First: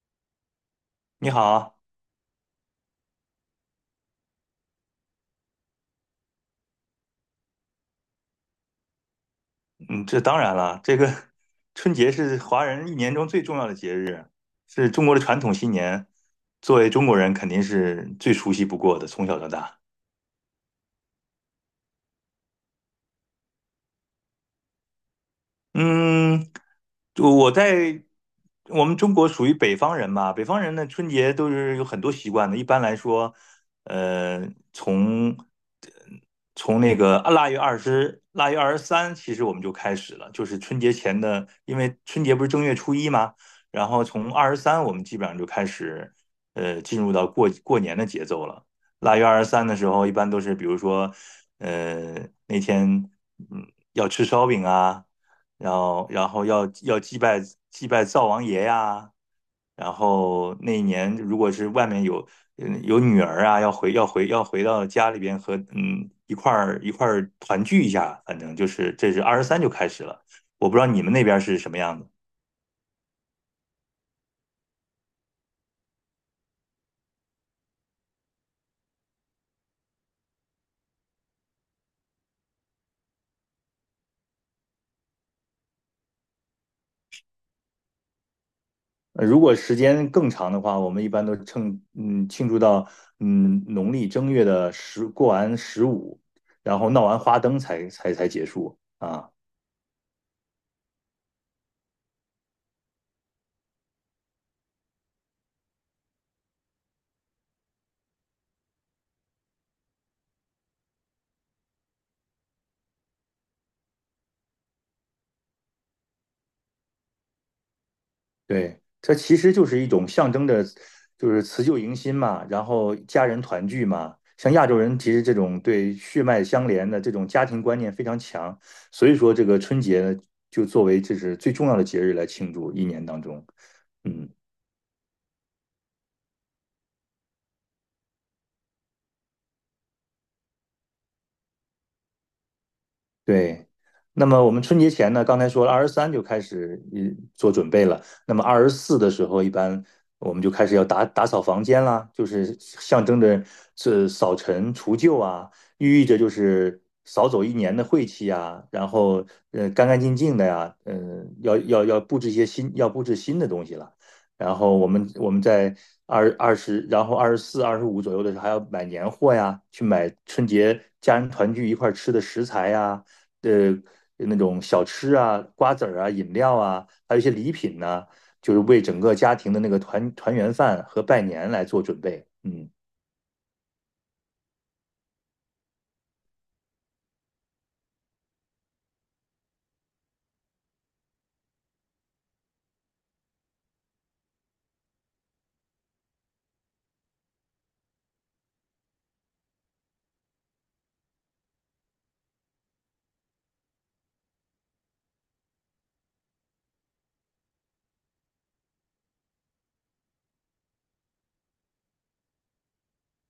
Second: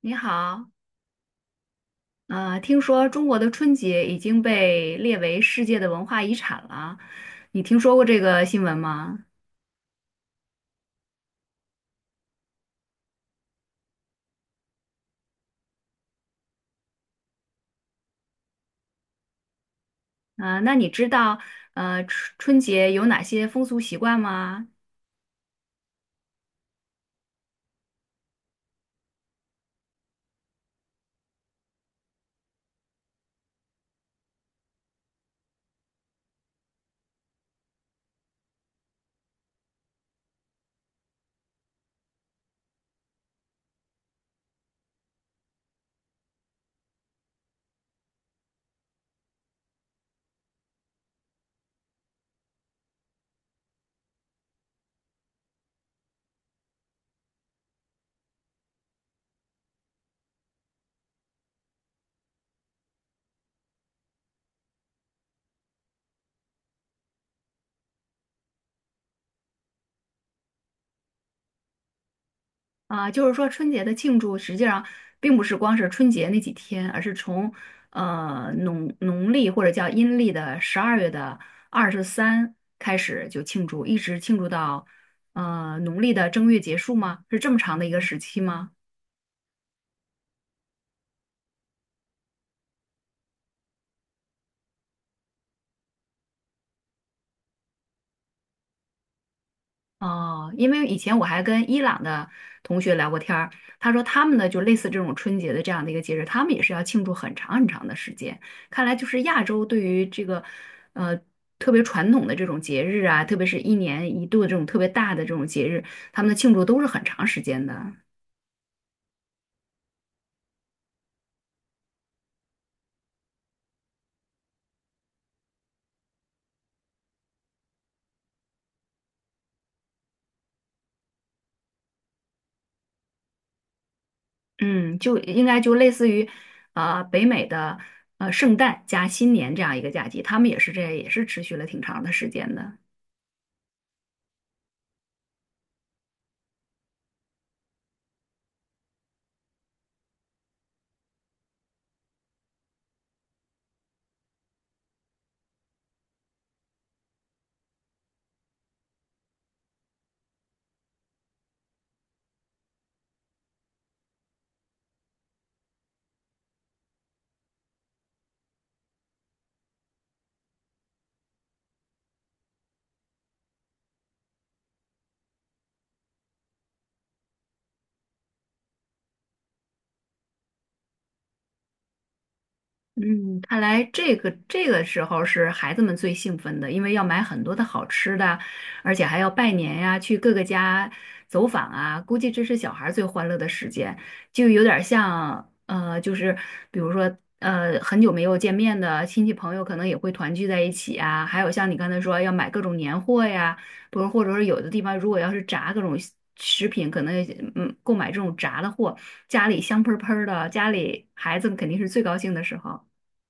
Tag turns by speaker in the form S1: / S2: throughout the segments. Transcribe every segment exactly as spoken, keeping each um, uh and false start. S1: 你好，
S2: 你好，
S1: 呃，听说中国的春节已经被列为世界的文化遗产了，你听说过这个新闻吗？
S2: 嗯，这当然了，这个春节是华人一年中最重要的节日，是中国的传统新年，作为中国人肯定是最熟悉不过的，从小到大。
S1: 呃，那你知道，呃，春春节有哪些风俗习惯吗？
S2: 嗯，就我在我们中国属于北方人嘛，北方人的春节都是有很多习惯的。一般来说，呃，从从那个腊月二十、腊月二十三，其实我们就开始了，就是春节前的，因为春节不是正月初一嘛，然后从二十三我们基本上就开始，呃，进入到过过年的节奏了。腊月二十三的时候，一般都是比如说，呃，那天嗯要吃烧饼啊。然后然后要要祭拜祭拜灶王爷呀，然后那一年如果是外面有嗯有女儿啊，要回要回要回到家里边和嗯一块儿一块儿团聚一下，反正就是这是二十三就开始了，我不知道你们那边是什么样子。
S1: 啊、就是说春节的庆祝实际上并不是光是春节那几天，而是从呃农农历或者叫阴历的十二月的二十三开始就庆祝，一直庆祝到呃农历的正月结束吗？是这么长的一个时期吗？
S2: 呃如果时间更长的话，我们一般都趁嗯庆祝到嗯农历正月的十过完十五，然后闹完花灯才才才结束啊。
S1: 哦，因为以前我还跟伊朗的同学聊过天儿，他说他们呢就类似这种春节的这样的一个节日，他们也是要庆祝很长很长的时间。看来就是亚洲对于这个，呃，特别传统的这种节日啊，特别是一年一度的这种特别大的这种节日，他们的庆祝都是很长时间的。
S2: 对，这其实就是一种象征着，就是辞旧迎新嘛，然后家人团聚嘛。像亚洲人，其实这种对血脉相连的这种家庭观念非常强，所以说这个春节呢，就作为这是最重要的节日来庆祝一年当中。嗯。
S1: 嗯，就应该就类似于，呃，北美的呃圣诞加新年这样一个假期，他们也是这也是持续了挺长的时间的。
S2: 对，那么我们春节前呢，刚才说了二十三就开始嗯做准备了。那么二十四的时候，一般我们就开始要打打扫房间啦，就是象征着是扫尘除旧啊，寓意着就是扫走一年的晦气啊，然后呃干干净净的呀，嗯、要要要布置一些新，要布置新的东西了。然后我们我们在二二十，然后二十四、二十五左右的时候，还要买年货呀，去买春节家人团聚一块儿吃的食材呀。呃那种小吃啊、瓜子儿啊、饮料啊，还有一些礼品呢、就是为整个家庭的那个团团圆饭和拜年来做准备。嗯。
S1: 嗯，看来这个这个时候是孩子们最兴奋的，因为要买很多的好吃的，而且还要拜年呀，去各个家走访啊，估计这是小孩儿最欢乐的时间，就有点儿像呃，就是比如说呃，很久没有见面的亲戚朋友，可能也会团聚在一起啊，还有像你刚才说要买各种年货呀，不是，或者说有的地方如果要是炸各种食品，可能嗯购买这种炸的货，家里香喷喷儿的，家里孩子们肯定是最高兴的时候。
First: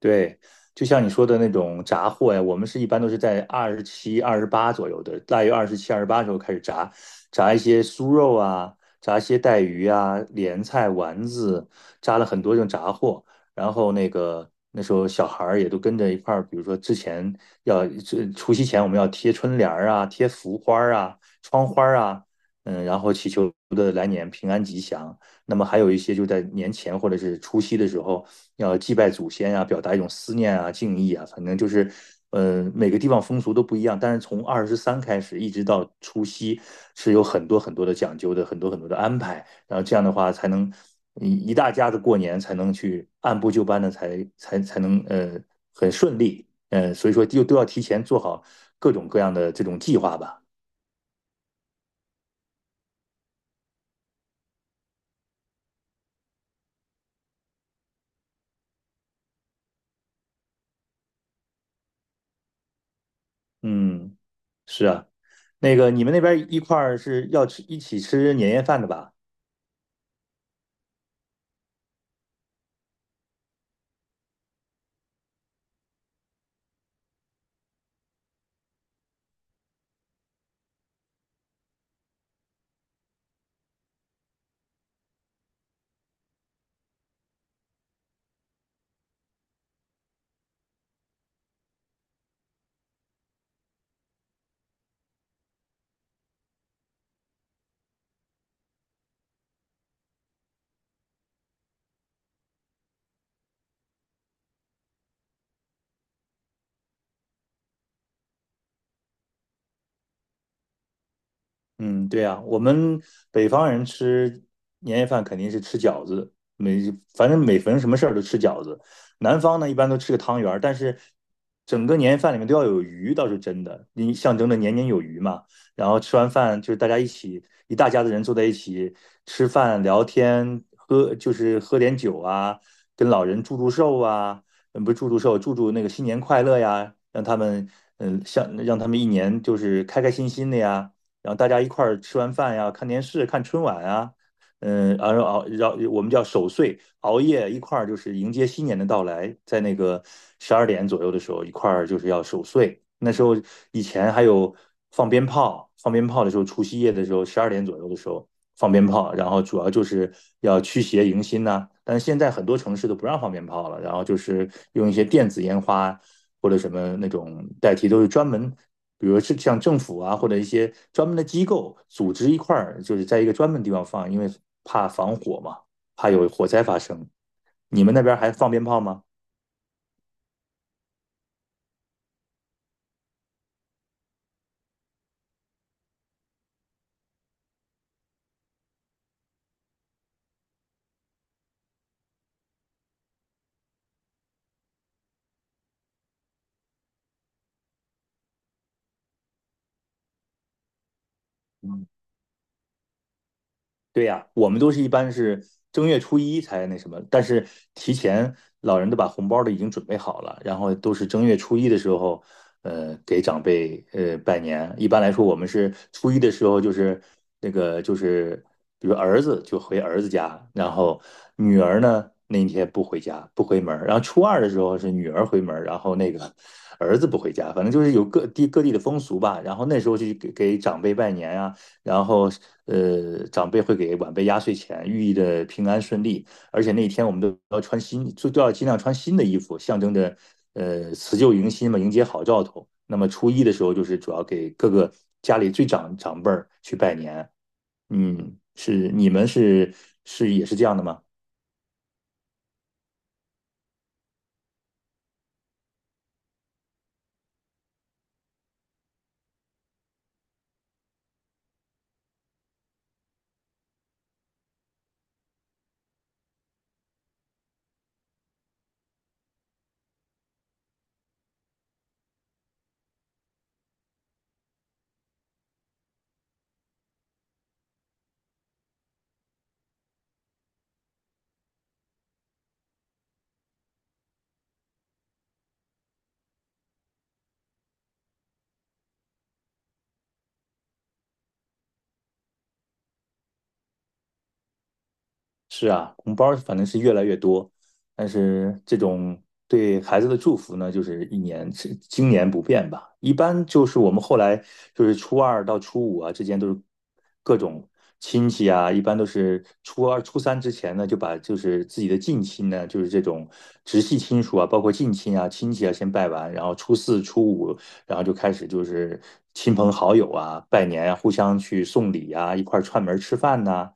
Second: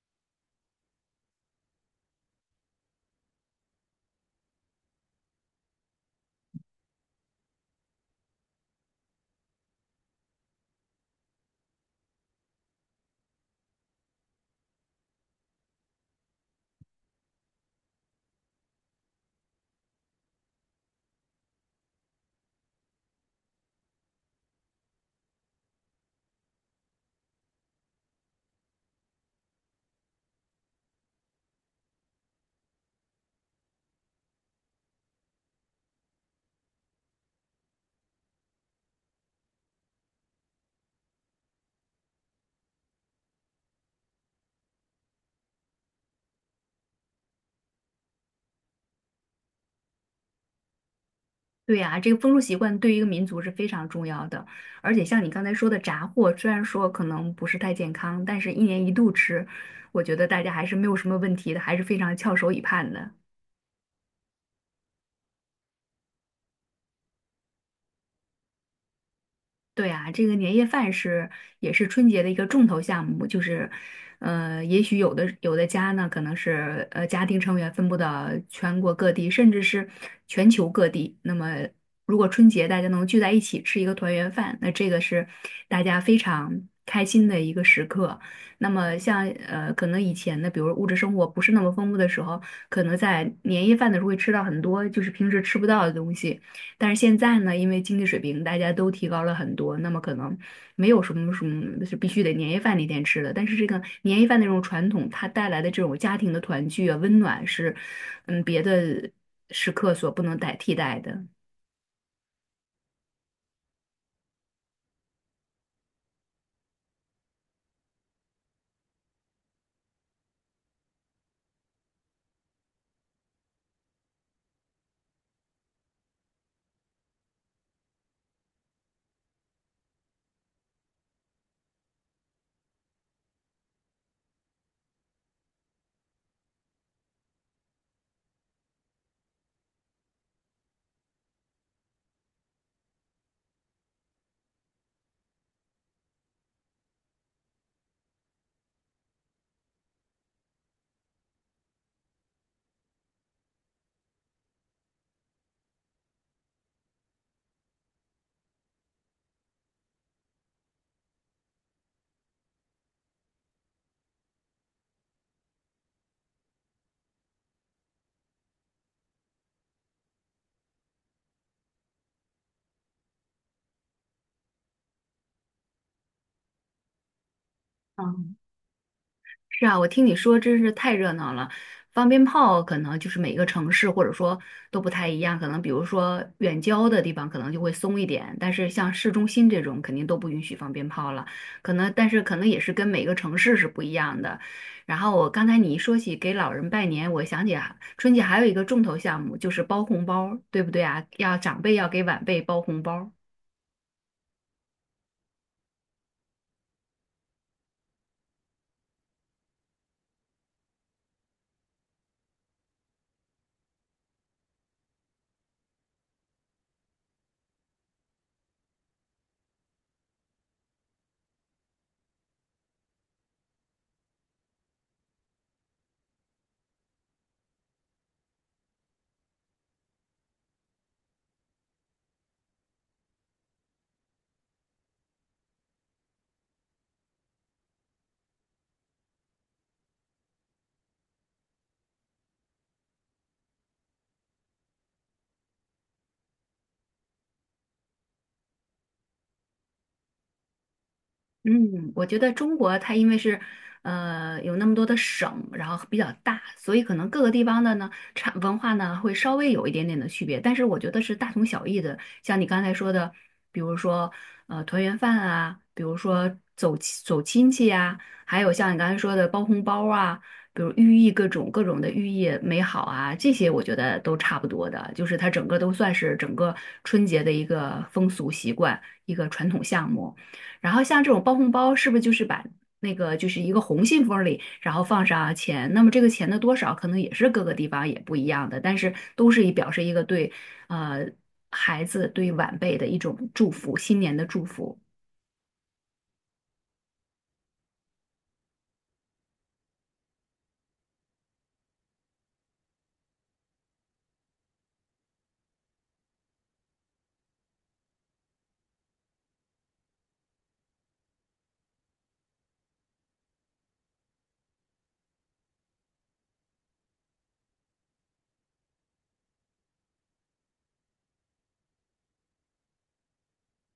S2: 对，就像你说的那种炸货呀，我们是一般都是在二十七、二十八左右的，腊月二十七、二十八时候开始炸，炸一些酥肉啊，炸一些带鱼啊、莲菜、丸子，炸了很多这种炸货。然后那个那时候小孩儿也都跟着一块儿，比如说之前要这除夕前我们要贴春联儿啊、贴福花儿啊、窗花儿啊，嗯，然后祈求的来年平安吉祥。那么还有一些就在年前或者是除夕的时候。要祭拜祖先啊，表达一种思念啊、敬意啊，反正就是嗯，呃，每个地方风俗都不一样。但是从二十三开始一直到除夕，是有很多很多的讲究的，很多很多的安排。然后这样的话，才能一一大家子过年才能去按部就班的才才才能呃很顺利。呃，所以说就都要提前做好各种各样的这种计划吧。
S1: 对呀，这个风俗习惯对于一个民族是非常重要的，而且像你刚才说的炸货，虽然说可能不是太健康，但是一年一度吃，我觉得大家还是没有什么问题的，还是非常翘首以盼的。
S2: 嗯，是啊，那个你们那边一块儿是要吃一起吃年夜饭的吧？
S1: 对啊，这个年夜饭是也是春节的一个重头项目，就是，呃，也许有的有的家呢，可能是呃家庭成员分布到全国各地，甚至是全球各地。那么，如果春节大家能聚在一起吃一个团圆饭，那这个是大家非常开心的一个时刻。那么像，呃，可能以前的，比如物质生活不是那么丰富的时候，可能在年夜饭的时候会吃到很多就是平时吃不到的东西。但是现在呢，因为经济水平大家都提高了很多，那么可能没有什么什么是必须得年夜饭那天吃的。但是这个年夜饭那种传统，它带来的这种家庭的团聚啊、温暖是，嗯，别的时刻所不能代替代的。
S2: 嗯，对呀，我们北方人吃年夜饭肯定是吃饺子，每反正每逢什么事儿都吃饺子。南方呢，一般都吃个汤圆儿，但是整个年夜饭里面都要有鱼，倒是真的，你象征着年年有余嘛。然后吃完饭就是大家一起一大家子人坐在一起吃饭聊天，喝就是喝点酒啊，跟老人祝祝寿啊，嗯，不是祝祝寿，祝祝那个新年快乐呀，让他们嗯像让他们一年就是开开心心的呀。然后大家一块儿吃完饭呀，看电视、看春晚啊，嗯，然后熬，然后我们叫守岁，熬夜一块儿就是迎接新年的到来，在那个十二点左右的时候，一块儿就是要守岁。那时候以前还有放鞭炮，放鞭炮的时候，除夕夜的时候，十二点左右的时候放鞭炮，然后主要就是要驱邪迎新呐、但是现在很多城市都不让放鞭炮了，然后就是用一些电子烟花或者什么那种代替，都是专门比如是像政府啊，或者一些专门的机构组织一块儿，就是在一个专门地方放，因为怕防火嘛，怕有火灾发生。你们那边还
S1: 嗯，
S2: 放鞭炮吗？
S1: 是啊，我听你说真是太热闹了。放鞭炮可能就是每个城市或者说都不太一样，可能比如说远郊的地方可能就会松一点，但是像市中心这种肯定都不允许放鞭炮了。可能但是可能也是跟每个城市是不一样的。然后我刚才你一说起给老人拜年，我想起啊春节还有一个重头项目就是包红包，对不对啊？要长辈要给晚辈包红包。
S2: 对呀，我们都是一般是正月初一才那什么，但是提前老人都把红包都已经准备好了，然后都是正月初一的时候，呃，给长辈呃拜年。一般来说，我们是初一的时候就是那个就是，比如儿子就回儿子家，然后女儿呢那一天不回家不回门儿，然后初二的时候是女儿回门儿，然后那个儿子不回家，反正就是有各地各地的风俗吧。然后那时候去给给长辈拜年啊。然后呃，长辈会给晚辈压岁钱，寓意着平安顺利。而且那一天我们都要穿新，就都要尽量穿新的衣服，象征着呃辞旧迎新嘛，迎接好兆头。那么初一的时候，就是主要给各个家里最长长辈儿去拜年。嗯，是你们是是也是这样的吗？
S1: 嗯，我觉得中国它因为是，呃，有那么多的省，然后比较大，所以可能各个地方的呢，产文化呢会稍微有一点点的区别，但是我觉得是大同小异的。像你刚才说的，比如说呃团圆饭啊，比如说走亲走亲戚啊，还有像你刚才说的包红包啊，比如寓意各种各种的寓意美好啊，这些我觉得都差不多的，就是它整个都算是整个春节的一个风俗习惯，一个传统项目。然后像这种包红包，是不是就是把那个就是一个红信封里，然后放上啊钱？那么这个钱的多少，可能也是各个地方也不一样的，但是都是以表示一个对呃孩子、对晚辈的一种祝福，新年的祝福。
S2: 是啊，红包儿反正是越来越多，但是这种对孩子的祝福呢，就是一年是经年不变吧。一般就是我们后来就是初二到初五啊之间都是各种亲戚啊，一般都是初二、初三之前呢，就把就是自己的近亲呢，就是这种直系亲属啊，包括近亲啊、亲戚啊先拜完，然后初四、初五，然后就开始就是亲朋好友啊拜年啊，互相去送礼啊，一块儿串门儿吃饭呐、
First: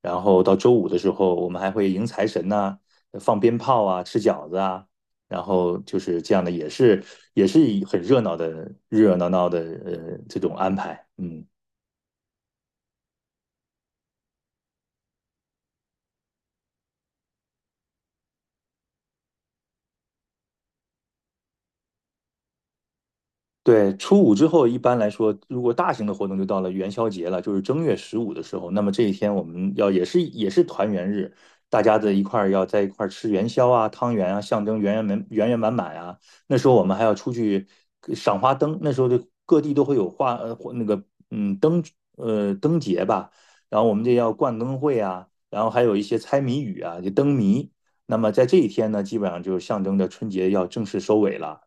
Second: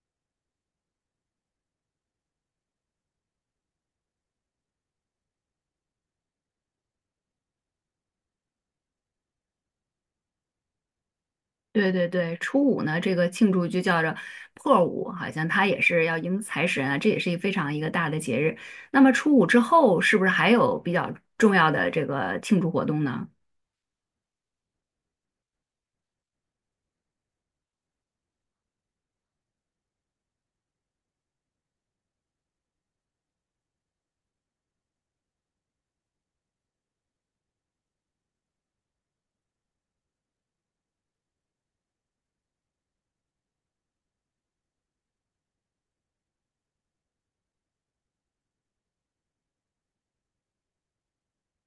S2: 然后到周五的时候，我们还会迎财神呐、啊放鞭炮啊、吃饺子啊，然后就是这样的，也是也是很热闹的、热热闹闹的呃这种安排，嗯。
S1: 对对对，初五呢，这个庆祝就叫着破五，好像它也是要迎财神啊，这也是一非常一个大的节日。那么初五之后，是不是还有比较重要的这个庆祝活动呢？
S2: 对，初五之后，一般来说，如果大型的活动就到了元宵节了，就是正月十五的时候。那么这一天，我们要也是也是团圆日，大家的一块儿要在一块儿吃元宵啊、汤圆啊，象征圆圆满圆圆满满啊。那时候我们还要出去呃赏花灯，那时候就各地都会有花呃或那个嗯灯呃灯节吧，然后我们这要逛灯会啊，然后还有一些猜谜语啊，就灯谜。那么在这一天呢，基本上就象征着春节要正式收尾了。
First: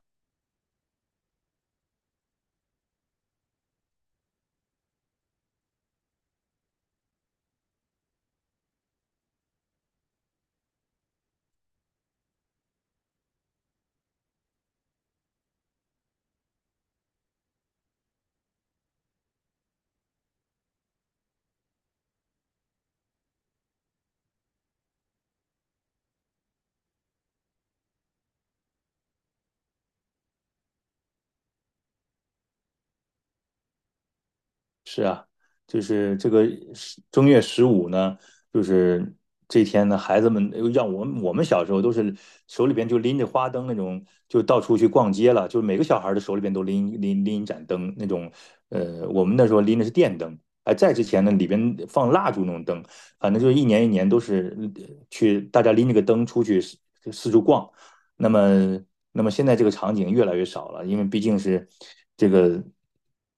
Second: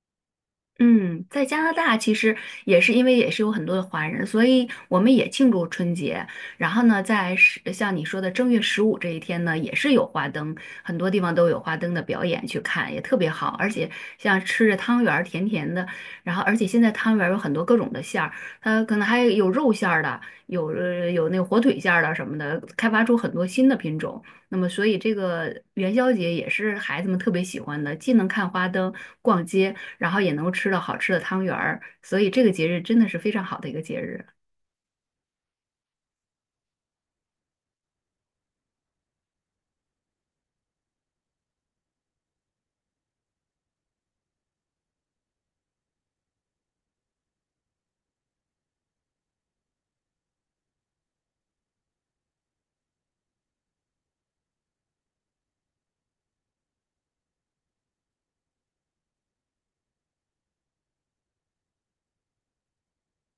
S1: 嗯，在加拿大其实也是因为也是有很多的华人，所以我们也庆祝春节。然后呢，在十像你说的正月十五这一天呢，也是有花灯，很多地方都有花灯的表演去看，也特别好。而且像吃着汤圆儿，甜甜的。然后，而且现在汤圆儿有很多各种的馅儿，它可能还有肉馅儿的，有呃有那个火腿馅儿的什么的，开发出很多新的品种。那么，所以这个元宵节也是孩子们特别喜欢的，既能看花灯、逛街。然后也能够吃到好吃的汤圆儿，所以这个节日真的是非常好的一个节日。
S2: 是啊，就是这个十正月十五呢，就是这天呢，孩子们呃让我们我们小时候都是手里边就拎着花灯那种，就到处去逛街了，就是每个小孩的手里边都拎拎拎一盏灯那种，呃，我们那时候拎的是电灯，哎，在之前呢里边放蜡烛那种灯，反正就是一年一年都是呃去大家拎着个灯出去四四处逛，那么，那么现在这个场景越来越少了，因为毕竟是这个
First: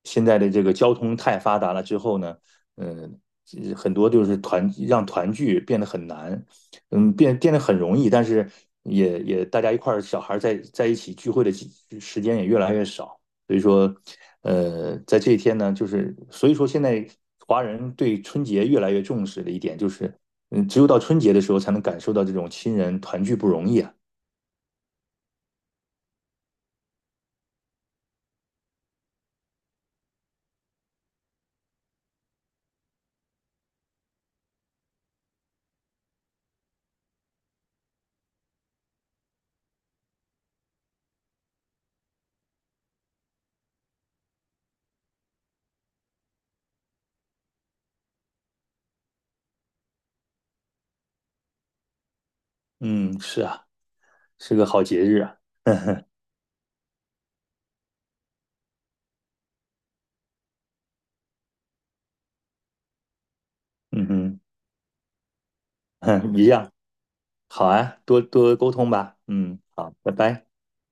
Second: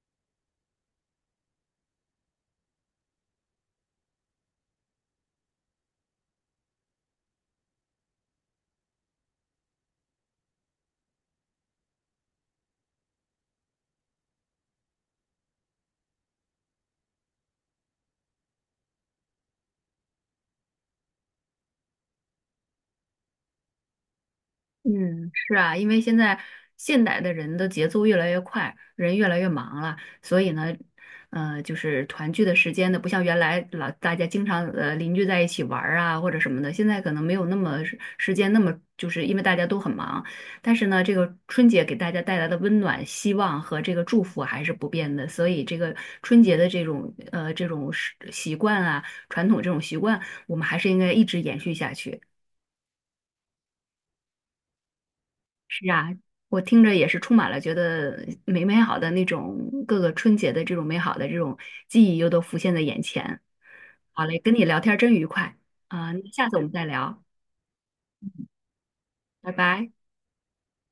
S2: 现在的这个交通太发达了之后呢，嗯、呃很多就是团让团聚变得很难，嗯，变变得很容易，但是也也大家一块儿小孩在在一起聚会的时间也越来越少，所以说，呃，在这一天呢，就是所以说现在华人对春节越来越重视的一点就是，嗯，只有到春节的时候才能感受到这种亲人团聚不容易啊。
S1: 嗯，是啊，因为现在现代的人的节奏越来越快，人越来越忙了，所以呢，呃，就是团聚的时间呢，不像原来老大家经常呃邻居在一起玩儿啊或者什么的，现在可能没有那么时时间那么，就是因为大家都很忙。但是呢，这个春节给大家带来的温暖、希望和这个祝福还是不变的，所以这个春节的这种呃这种习习惯啊，传统这种习惯，我们还是应该一直延续下去。
S2: 嗯，是啊，是个好节日啊。嗯
S1: 是
S2: 哼，
S1: 啊，我听着也是充满了觉得美美好的那种各个春节的这种美好的这种记忆又都浮现在眼前。好嘞，
S2: 嗯
S1: 跟你聊天真愉快啊，那
S2: 哼，嗯一
S1: 下次我们
S2: 样，
S1: 再聊，
S2: 好啊，多多沟通吧。
S1: 拜
S2: 嗯，
S1: 拜。
S2: 好，拜拜。